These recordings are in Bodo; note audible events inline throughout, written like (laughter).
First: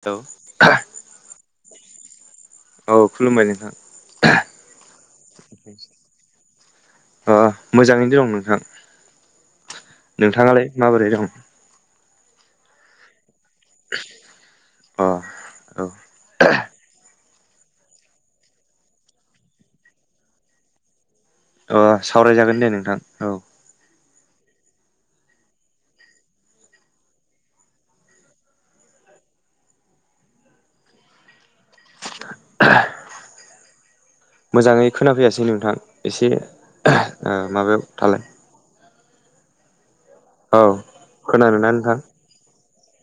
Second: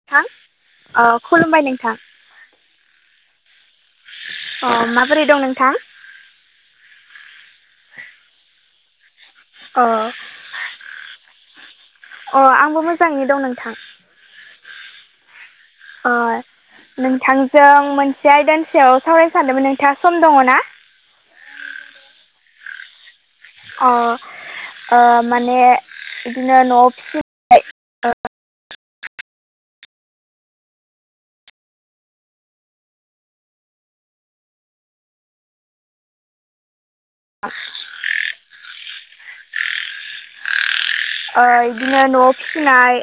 औ थां अ खुलुमबाय नोंथां। औ खुलुमबाय नोंथां अ माबोरै दं नोंथां? अ मोजाङैनो दं नोंथां। अ नोंथाङालाय माबोरै दं? अ आंबो मोजाङैनो दं नोंथां। अ औ। अ नोंथांजों मोनसे आइदानि सायाव सावरायनो सानदोंमोन नोंथाङा सम दङना? अ सावरायजागोन दे नोंथां औ ‌। अ ओ माने बिदिनो न'आव फिसि (inaudible) मोजाङै खोनाफैयासै नोंथां एसे ओ माबायाव थालाय। औ। ओ खोनादोंना नोंथां इदिनो न'आव फिसिनाय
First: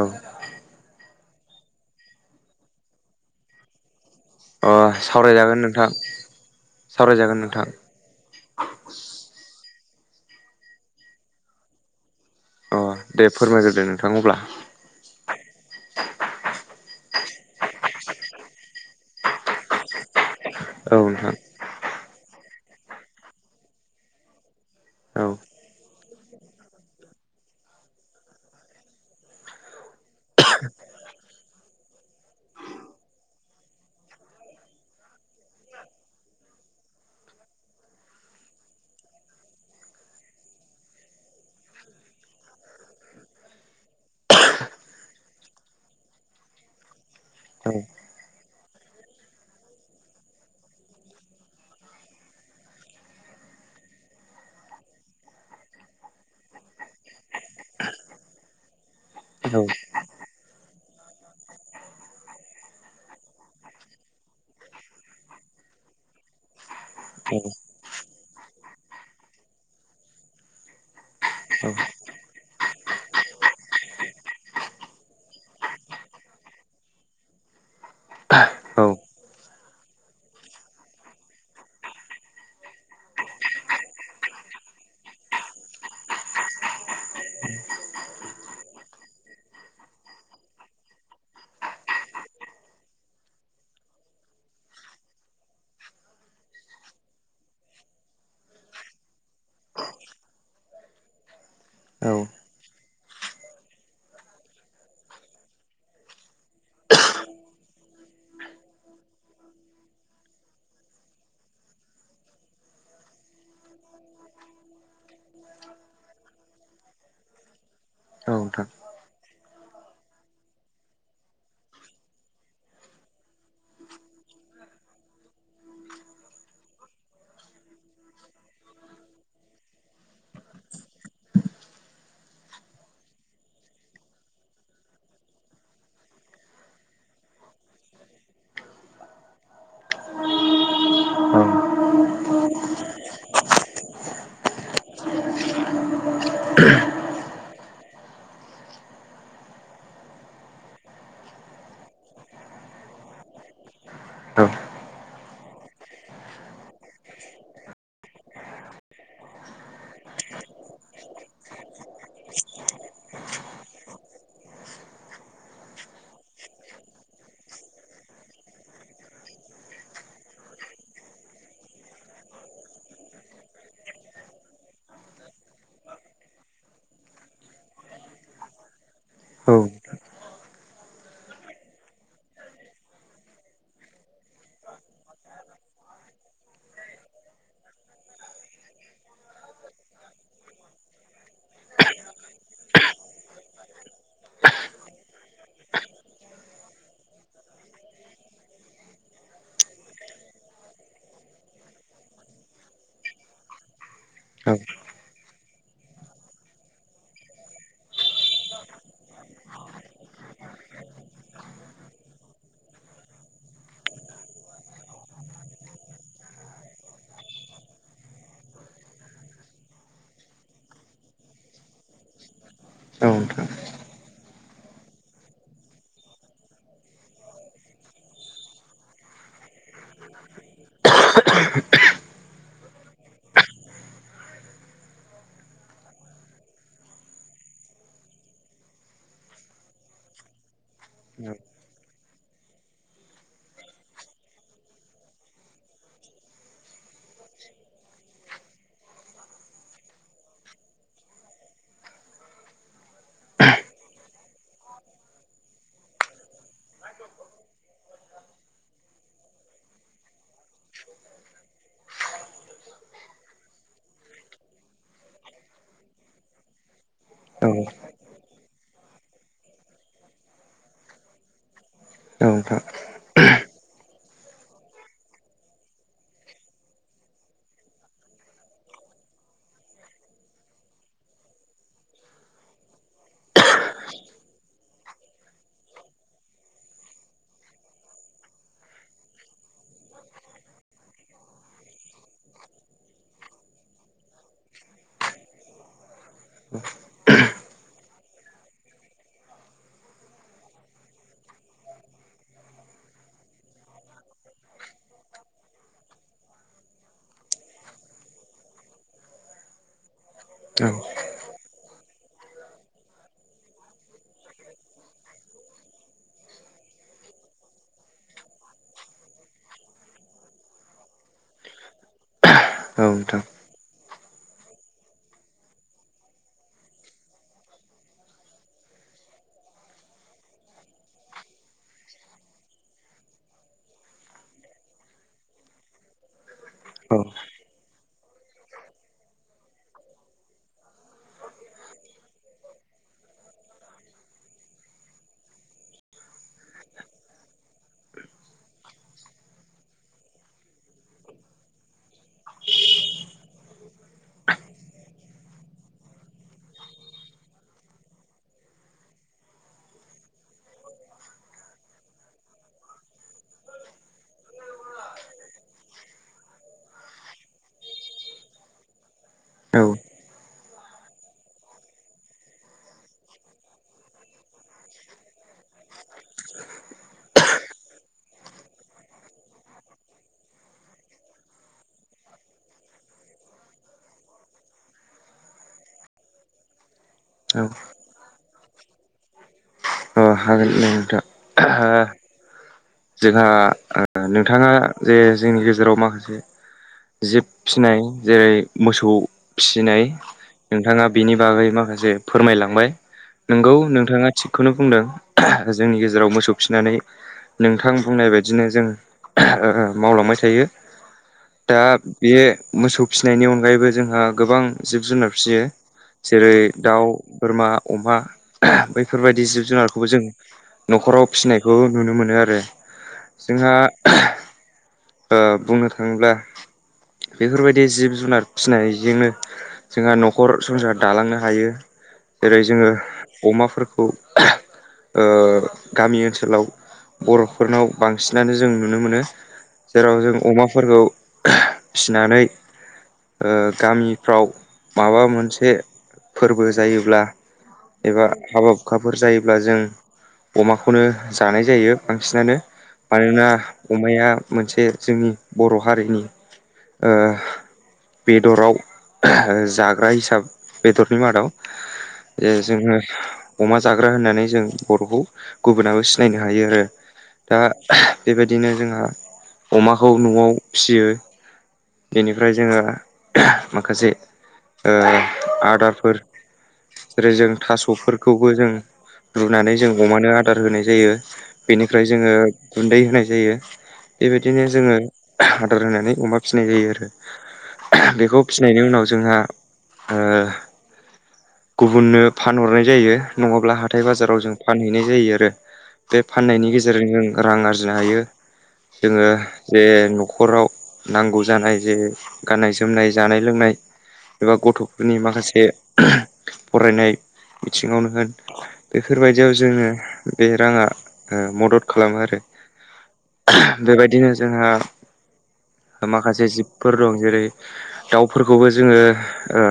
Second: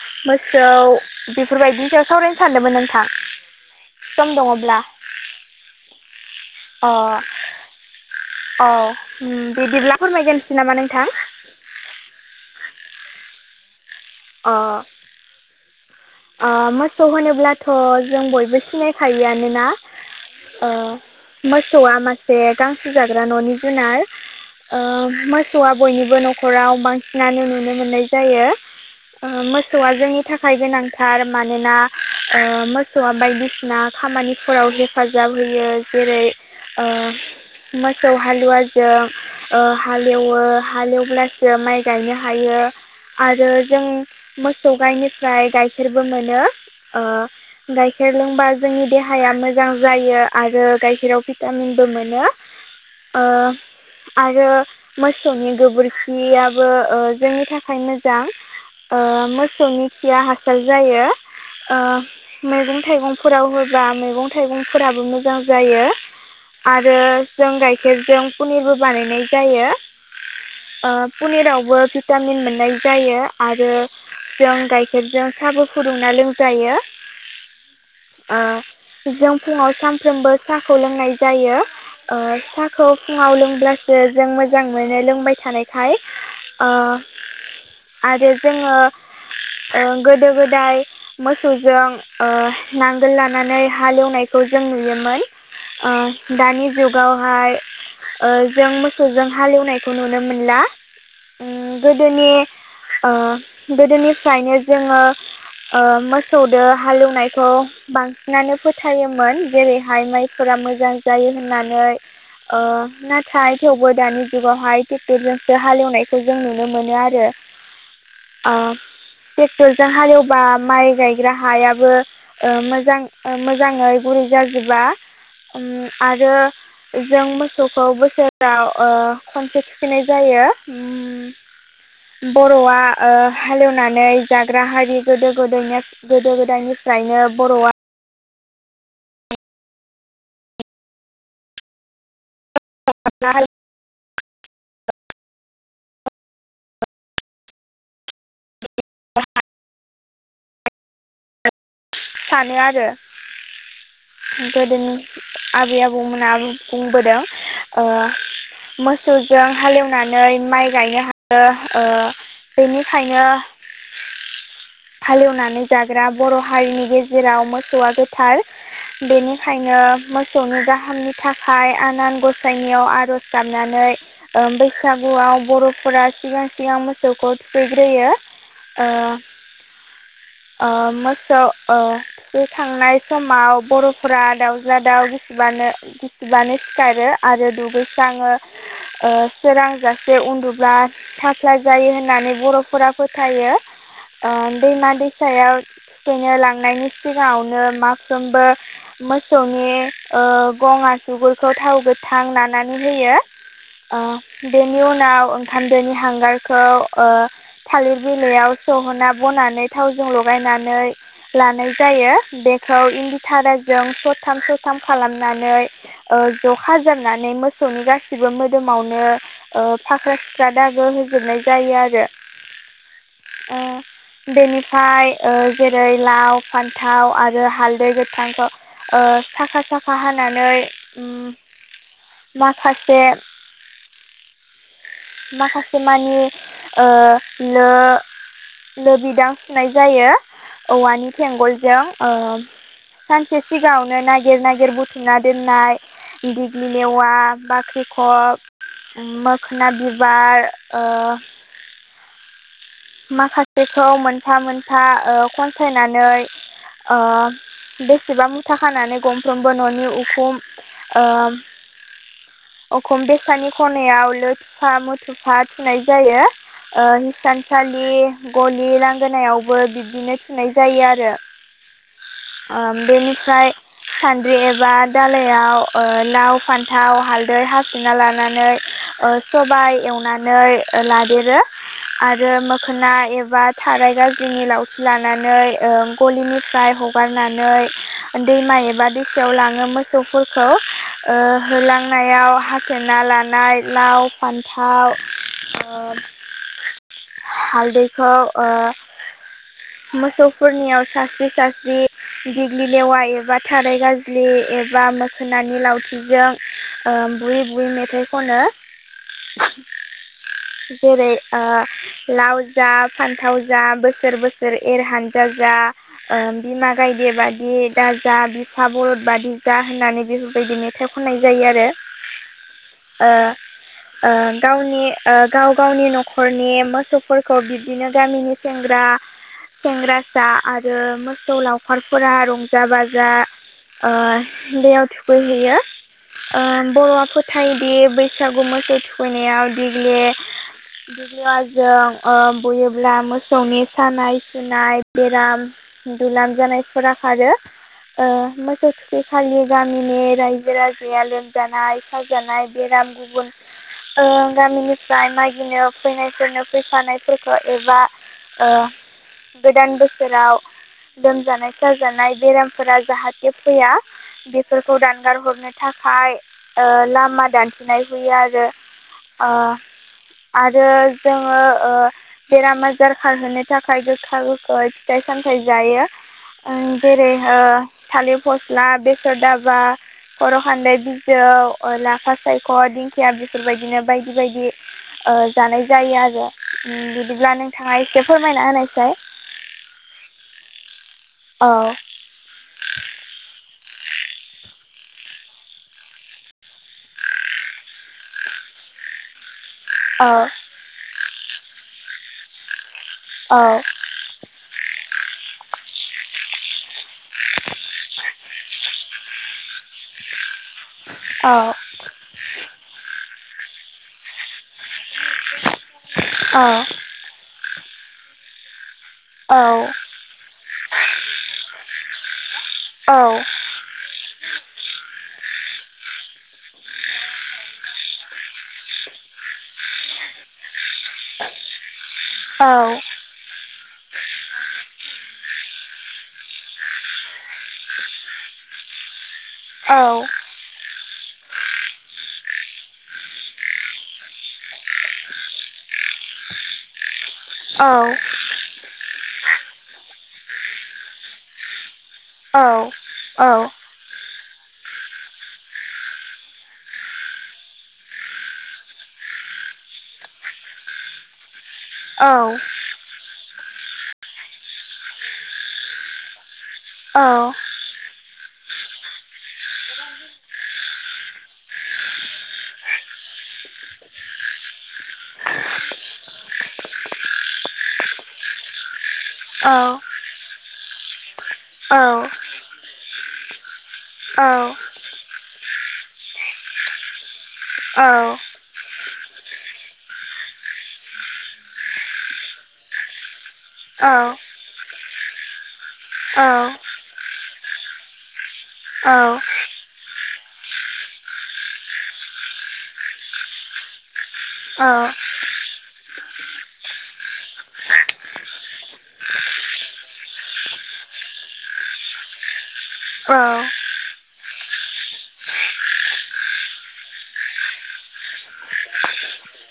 औ मोसौ बेफोरबायदिनि सायाव सावरायनो सानदोंमोन नोंथां। सम अ दङब्ला सावरायजागोन नोंथां सावरायजागोन नोंथां। अ उम बिदिब्ला फोरमायगोनसै नामा नोंथां। अ दे फोरमायग्रदो अ ओ मोसौ होनोब्लाथ' जों बयबो सिनायखायोआनोना। ओ औ नोंथां मोसौआ मासे गांसो जाग्रा न'नि जुनार। औ ओ मोसौआ बयनिबो न'खराव बांसिनानो नुनो मोननाय जायो। ओ मोसौआ जोंनि थाखाय गोनांथार मानोना ओ मोसौआ बायदिसिना खामानिफोराव हेफाजाब होयो जेरै ओ मोसौ हालुवाजों ओ हालेवो हालेवब्लासो माइ गायनो हायो आरो जों मोसौ गाइनिफ्राय गाइखेरबो मोनो ओ औ गाइखेर लोंबा जोंनि देहाया मोजां जायो आरो गाइखेराव भिटामिनबो मोनो। ओ आरो मोसौनि गोबोरखियाबो ओ जोंनि थाखाय मोजां। ओ औ औ मोसौनि खिया हासार जायो। ओ मैगं थाइगंफोराव होबा मैगं थाइगंफोराबो मोजां जायो। आरो जों गाइखेरजों पनिरबो बानायनाय जायो। ओ पनिरावबो भिटामिन मोननाय जायो। आरो जों गाइखेरजों साहाबो फुदुंना लोंजायो। औ जों फुङाव सानफ्रोमबो साखौ लोंनाय जायो। साखौ फुङाव लोंब्लासो जों मोजां मोनो लोंबाय थानायखाय। अ आरो जोंङो गोदो गोदाय मोसौजों ओ नांगोल लानानै हालेवनायखौ जों नुयोमोन। ओ दानि जुगावहाय ओ जों मोसौजों हालेवनायखौ नुनो मोनला औ गोदोनि ओ गोदोनिफ्रायनो जोंङो मोसौदो हालेवनायखौ बांसिनानो फोथायोमोन जेरैहाय माइफोरा मोजां जायो होननानै। ओ नाथाय थेवबो दानि जुगावहाय ट्रेक्टरजोंसो हालेवनायखौ जों नुनो मोनो आरो। ओ नोंथां ट्रेक्टरजों हालेवबा माइ गायग्रा हायाबो ओ मोजां मोजाङै गुरै जाजोबा आरो जों मोसौखौ बोसोराव ओ खनसे थुखैनाय जायो। बर'आ ओ हालेवनानै जाग्रा हारि गोदो गोदायनि गोदो गोदायनिफ्रायनो बर'आ औ (unintelligible) सानो आरो औ गोदोनि आबै आबौमोनाबो बुंबोदों मोसौजों हालेवनानै माइ गायनो हायो ओ बेनिखायनो हालेवनानै जाग्रा बर' हारिनि गेजेराव मोसौआ गोथार। बेनिखायनो मोसौनि गाहामनि थाखाय आनान गसाइनाययाव आरज गाबनानै ओ बैसागुआव बर'फोरा सिगां सिगां मोसौखौ थुखैग्रोयो। ओ औ ओ मोसौ ओ थुखै खांनाय समाव बर'फोरा दाउज्ला दाउ गिसिबानो गिसिबानो सिखारो आरो दुगैसो स्रांङो ओ सोरां जासे उन्दुब्ला थाफ्ला जायो होननानै बर'फोरा फोथायो। ओ दैमा दैसायाव थुखैनो लांनायनि सिगाङावनो माफ्रोमबो मोसौनि ओ गं आसुगुरखौ थाव गोथां नानानै होयो। ओ बेनि उनाव ओंखाम दोनि हांगारखौ ओ थालिर बिलाइयाव सहोना बनानै थावजों लगायनानै लानाय जायो, बेखौ इन्दिधाराजों सरथाम सरथाम खालामनानै ओ ज' खाजोबनानै मोसौनि गासिबो मोदोमावनो फाख्रा सिख्रा दागो होजोबनाय जायो आरो। औ नोंथां। ओ बेनिफ्राय ओ जेरै लाव, फान्थाव आरो हालदै गोथांखौ ओ साखा साखा हानानै ओम माखासे माखासे मानि ओ लो लो बिदां सुनाय जायो औवानि थेंगलजों ओ सानसे सिगाङावनो नागिर नागिर बुथुमना दोननाय दिग्लिलेवा, बाख्रिखब, मोखोना बि बा ओ माखासेखौ मोनफा मोनफा ओ खनसायनानै ओ बेसेबा मुथा खानानै गंफ्रोमबो न'नि उखुम ओ उखुम बेसानि खनायाव लोथुफा मुथुफा थुनाय जायो। ओ सालि गलि लांगोनायावबो बिब्दिनो थुनाय जायो आरो। ओ औ बेनिफ्राय सान्द्रि एबा दालायाव ओ लाव फान्थाव हालदै हाफ्लेना लानानै ओ सबाय एवनानै लादेरो। ओ मोखोना एबा थाराय गाज्लिनि लावथि लानानै ओ गलिनिफ्राय हगारनानै दैमा एबा दैसायाव लाङो मोसौफोरखौ। ओ होलांनायाव हाफ्लेना लानाय लाव फान्थाव ओ हालदैखौ ओ मोसौफोरनियाव सास्रि सास्रि दिग्लि लेवा एबा थाराय गाज्लि एबा मोखोनानि लावथिजों ओ बुयै बुयै मेथाइ खनो। जेरै ओ लाव जा फान्थाव जा बोसोर बोसोर एर हान्जा जा ओ बिमा गायदे बादि दाजा बिफा बलद बादि जा होननानै बेफोरबायदि मेथाइ खननाय जायो आरो। औ ओ नोंथां ओ गावनि ओ गाव गावनि न'खरनि मोसौफोरखौ बिब्दिनो गामिनि सेंग्रा सेंग्रासा आरो मोसौ लावखारफोरा रंजा बाजा ओ दैयाव थुखैहैयो। ओ औ बर'आ फोथायोदि बैसागु मोसौ थुखैनायाव देग्लि लेवाजों ओ बुयोब्ला मोसौनि सानाय सुनाय बेराम दुलाम जानायफोरा खारो। ओ मोसौ थुखिखालि गामिनि रायजो राजाया लोमजानाय साजानाय बेराम गुबुन ओ गामिनिफ्राय मागिनो फैनायफोरनो फैफानायफोरखौ एबा ओ गोदान बोसोराव लोमजानाय साजानाय बेरामफोरा जाहाथे फैया बेफोरखौ दानगार हरनो थाखाय ओ लामा दान्थिनाय हुयो आरो। ओ औ आरो जोङो ओ‌ बेराम आजार खारहोनो थाखाय गोखा गोखै फिथाइ सामथाय जायो। ओ जेरै ओ थालिर फस्ला बेसर दाबा खर' खान्दाय बिजौ ओ लाफा सायख' दिंखिया बेफोरबायदिनो बायदि बायदि ओ जानाय जायो आरो ओम बिदिब्ला औ नोंथाङा एसे फोरमायना होनायसाय। ओ हागोन नोंथां। औ। जेला ओ नोंथाङा जे जोंनि गेजेराव माखासे जिब फिसिनाय जेरै मोसौ फिसिनाय। ओ नोंथाङा बेनि बागै माखासे फोरमायलांबाय। नोंगौ नोंथाङा थिगखौनो बुंदों। जोंनि गेजेराव मोसौ फिसिनानै नोंथां बुंनाय बायदिनो जों ओ मावलांबाय थायो। अ। दा बे मोसौ फिसिनायनि अनगायैबो जोंहा गोबां जिब जुनार फिसियो। जेरै दाउ बोरमा अमा बै बेफोरबायदि जिब जुनारखौबो जों न'खराव फिसिनायखौ नुनो मोनो आरो औ। जोंहा ओ बुंनो थांङोब्ला बेफोरबायदि जिब जुनार फिसिनायजोंनो जोंहा न'खर संसार दालांनो हायो। जेरै जोङो अमाफोरखौ ओ गामि ओनसोलाव बर'फोरनाव बांसिनानो जों नुनो मोनो। जेराव जों अमाफोरखौ (unintelligible) फिसिनानै ओ गामिफ्राव माबा मोनसे फोरबो जायोब्ला एबा हाबा हुखाफोर जायोब्ला जों अमाखौनो जानाय जायो। बांसिनानो मानोना अमाया मोनसे जोंनि बर' हारिनि ओ बेदराव (unintelligible) जाग्रा हिसाब बेदरनि मादाव ओ जोङो अमा जाग्रा होननानै जों बर'खौ गुबुनाबो सिनायनो हायो आरो दा बेबायदिनो जोंहा अमाखौ न'आव फिसियो। बेनिफ्राय जोङो माखासे ओ आदारफोर जेरै जों थास'फोरखौबो जों रुनानै जों अमानो आदार होनाय जायो। बेनिफ्राय जोङो गुन्दै होनाय जायो। बेबायदिनो जोङो आदार होनानै अमा फिसिनाय जायो आरो बेखौ फिसिनायनि उनाव जोंहा ओ गुबुननो फानहरनाय जायो नङाब्ला हाथाय बाजाराव जों फानहैनाय जायो आरो बे फाननायनि गेजेरजों जों रां आरजिनो हायो जोङो जे न'खराव नांगौ जानाय जे गाननाय जोमनाय जानाय लोंनाय एबा गथ'फोरनि माखासे फरायनाय बिथिङावनो होन बेफोर बायदियाव जोङो बे राङा ओ मदद खालामो आरो बेबायदिनो जोंहा माखासे जिबफोर दं। जेरै दाउफोरखौबो जोङो ओ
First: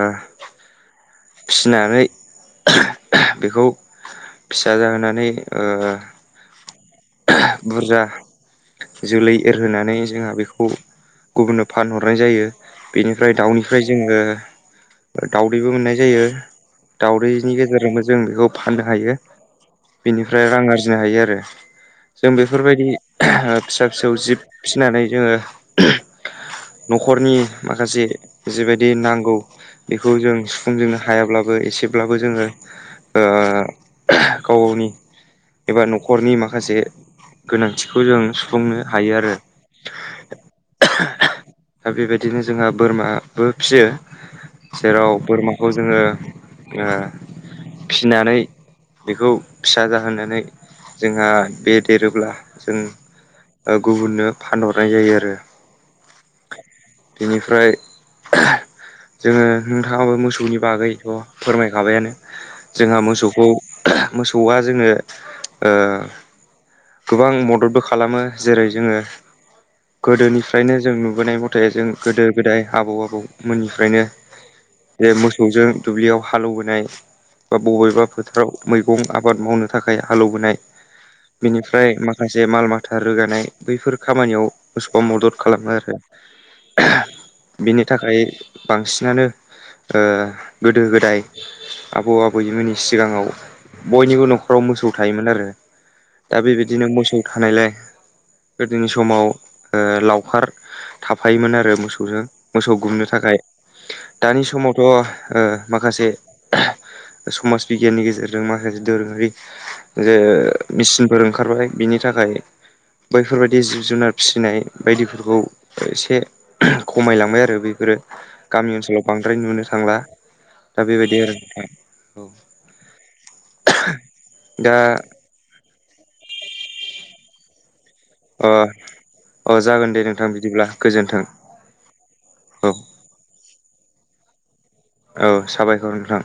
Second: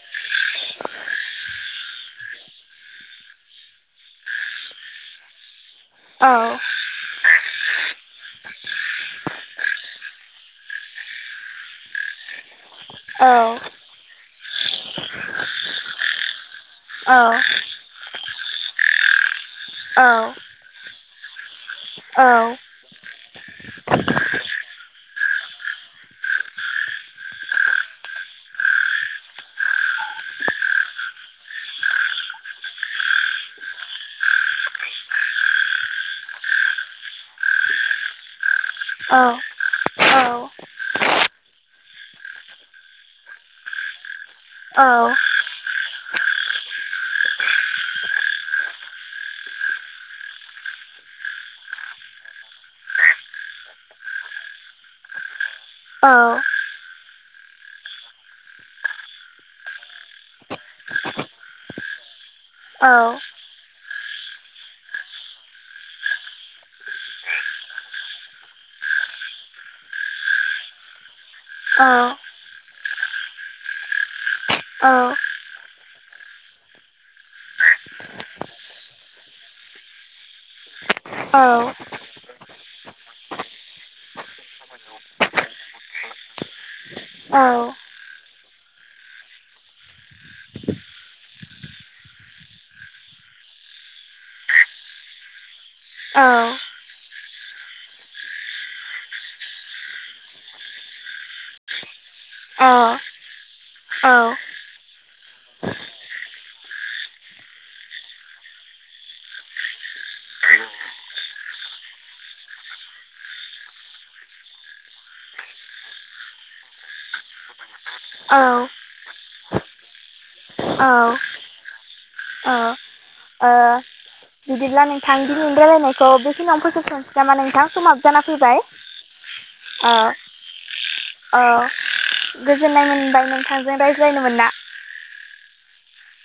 फिसिनानै (unintelligible) बेखौ फिसा जाहोनानै ओ औ। बुरजा जोलै एरहोनानै जोंहा बेखौ गुबुननो फानहरनाय जायो। बेनिफ्राय दाउनिफ्राय जोंङो दाावदैबो मोननाय जायो दाउदैनि गेजेरजोंबो जों बेखौ फाननो हायो बेनिफ्राय रां आरजिनो हायो आरो जों बेफोरबायदि फिसा फिसौ जिब फिसिनानै जोंङो न'खरनि माखासे जिबायदि नांगौ बेखौ जों सुफुंजोंनो हायाब्लाबो एसेब्लाबो जोंङो गाव गावनि एबा न' खरनि माखासे गोनांथिखौ जों सुफुंनो हायो आरो औ दा बेबायदिनो जोंहा बोरमाबो फियो जेराव बोरमाखौ जोंङो फिनानै बेखौ फिसा जाहोनानै जोंहा बे देरोब्ला जों गुबुननो फानहरनाय जायो आरो बेनिफ्राय जोङो नोंथाङाबो मोसौनि बागैथ' फोरमायखाबायानो। जोंहा मोसौखौ मोसौआ जोङो ओ गोबां मददबो खालामो जेरै जोङो गोदोनिफ्रायनो जों नु लाबोनाय मथे जों गोदो गोदाय आबौ आबौमोननिफ्रायनो जे मोसौजों दुब्लियाव हालौबोनाय बा बबेबा फोथाराव मैगं आबाद मावनो थाखाय हालौवबोनाय बेनिफ्राय माखासे माल माथा रोगानाय बैफोर खामानियाव गोसबआ मदद खालामो आरो। (inaudible) बिनि थाखाय बांसिनानो ओ गोदो गोदाय आबौ आबैमोननि सिगाङाव बयनिबो न'खराव मोसौ थायोमोन आरो दा बेबायदिनो मोसौ थानायलाय गोदोनि समाव लावखार थाफायोमोन आरो मोसौजों मोसौ गुमनो थाखाय दानि समावथ' ओ माखासे समाज बिगियाननि गेजेरजों माखासे दोरोङारि जे मेचिनफोर ओंखारबाय बिनि थाखाय बैफोरबायदि जिब जुनार फिसिनाय बायदिफोरखौ एसे खमायलांबाय आरो बेफोरो गामि ओनसोलाव बांद्राय नुनो थांला दा बेबायदि आरो औ। दा बिदिब्ला नोंथां दिनैनि रायलायनायखौ बेखिनियावनो फोजोबसनसै नामा नोंथां समाबो जाना अ फैबाय। जागोन अ दे नोंथां बिदिब्ला गोजोन्थों अ औ गोजोननाय मोनबाय नोंथां। जों रायज्लायनो मोनना औ साबायखर नोंथां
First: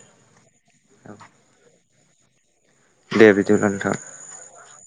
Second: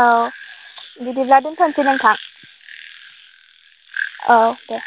औ बिदिब्ला दोनथ'सै नोंथां दे बिदिब्ला नोंथां। औ दे।